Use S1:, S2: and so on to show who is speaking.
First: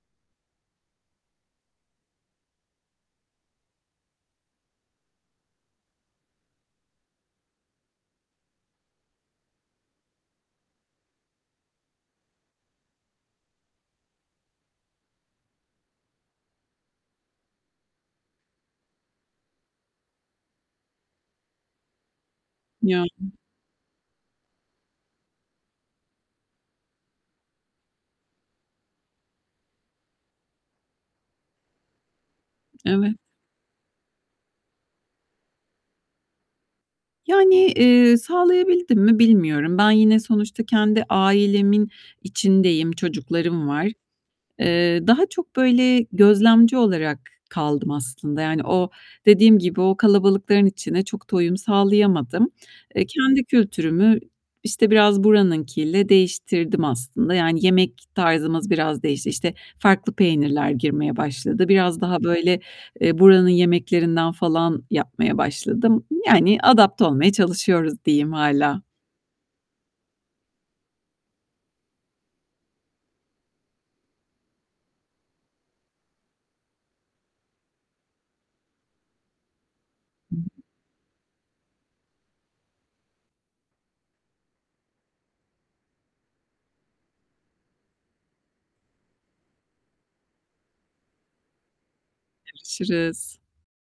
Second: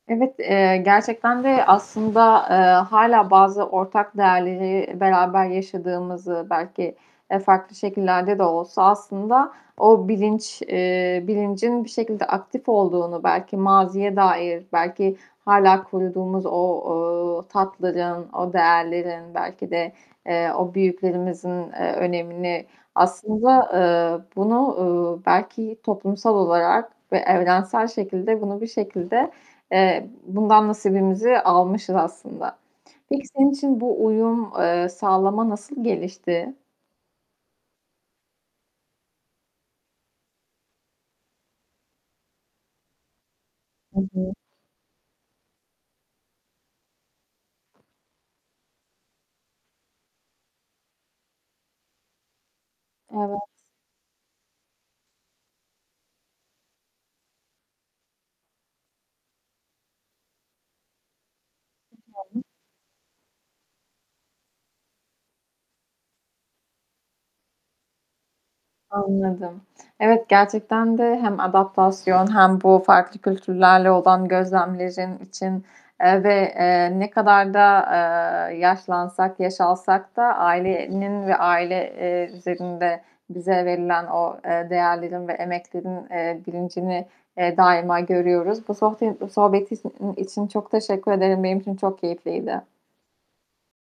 S1: Evet, eee, gerçekten de aslında, eee, hâlâ bazı ortak değerleri beraber yaşadığımızı, belki, eee, farklı şekillerde de olsa aslında o bilinç eee, bilincin bir şekilde aktif olduğunu belki maziye dair, belki hâlâ koruduğumuz o, eee, tatların, o değerlerin, belki de, eee, o büyüklerimizin, eee, önemini
S2: Yani.
S1: aslında, eee, bunu, ııı, belki toplumsal olarak ve evrensel şekilde bunu bir şekilde, eee, bundan nasibimizi almışız aslında.
S2: Evet.
S1: Peki senin için bu uyum, eee, sağlama nasıl gelişti?
S2: Yani, eee, sağlayabildim mi bilmiyorum. Ben yine sonuçta kendi ailemin içindeyim, çocuklarım var.
S1: Hı hı.
S2: Eee, daha çok, böyle, gözlemci olarak kaldım aslında. Yani o, dediğim gibi o kalabalıkların içine çok da uyum sağlayamadım. Eee,
S1: Evet.
S2: kendi kültürümü, işte, biraz buranınkiyle değiştirdim aslında. Yani yemek tarzımız biraz değişti. İşte, farklı peynirler girmeye başladı. Biraz daha
S1: [unintelligible]
S2: böyle, eee, buranın yemeklerinden falan yapmaya başladım. Yani adapte olmaya çalışıyoruz diyeyim hâlâ.
S1: Anladım. Evet, gerçekten de hem adaptasyon hem bu farklı kültürlerle olan gözlemlerin için, eee, ve, eee, ne kadar da, eee, yaşlansak, yaş alsak da
S2: Hı hı.
S1: ailenin ve aile, eee, üzerinde bize verilen o, eee, değerlerin ve emeklerin, eee, bilincini, eee, daima görüyoruz. Bu sohbe bu sohbet in için çok teşekkür ederim, benim için çok keyifliydi.
S2: Görüşürüz.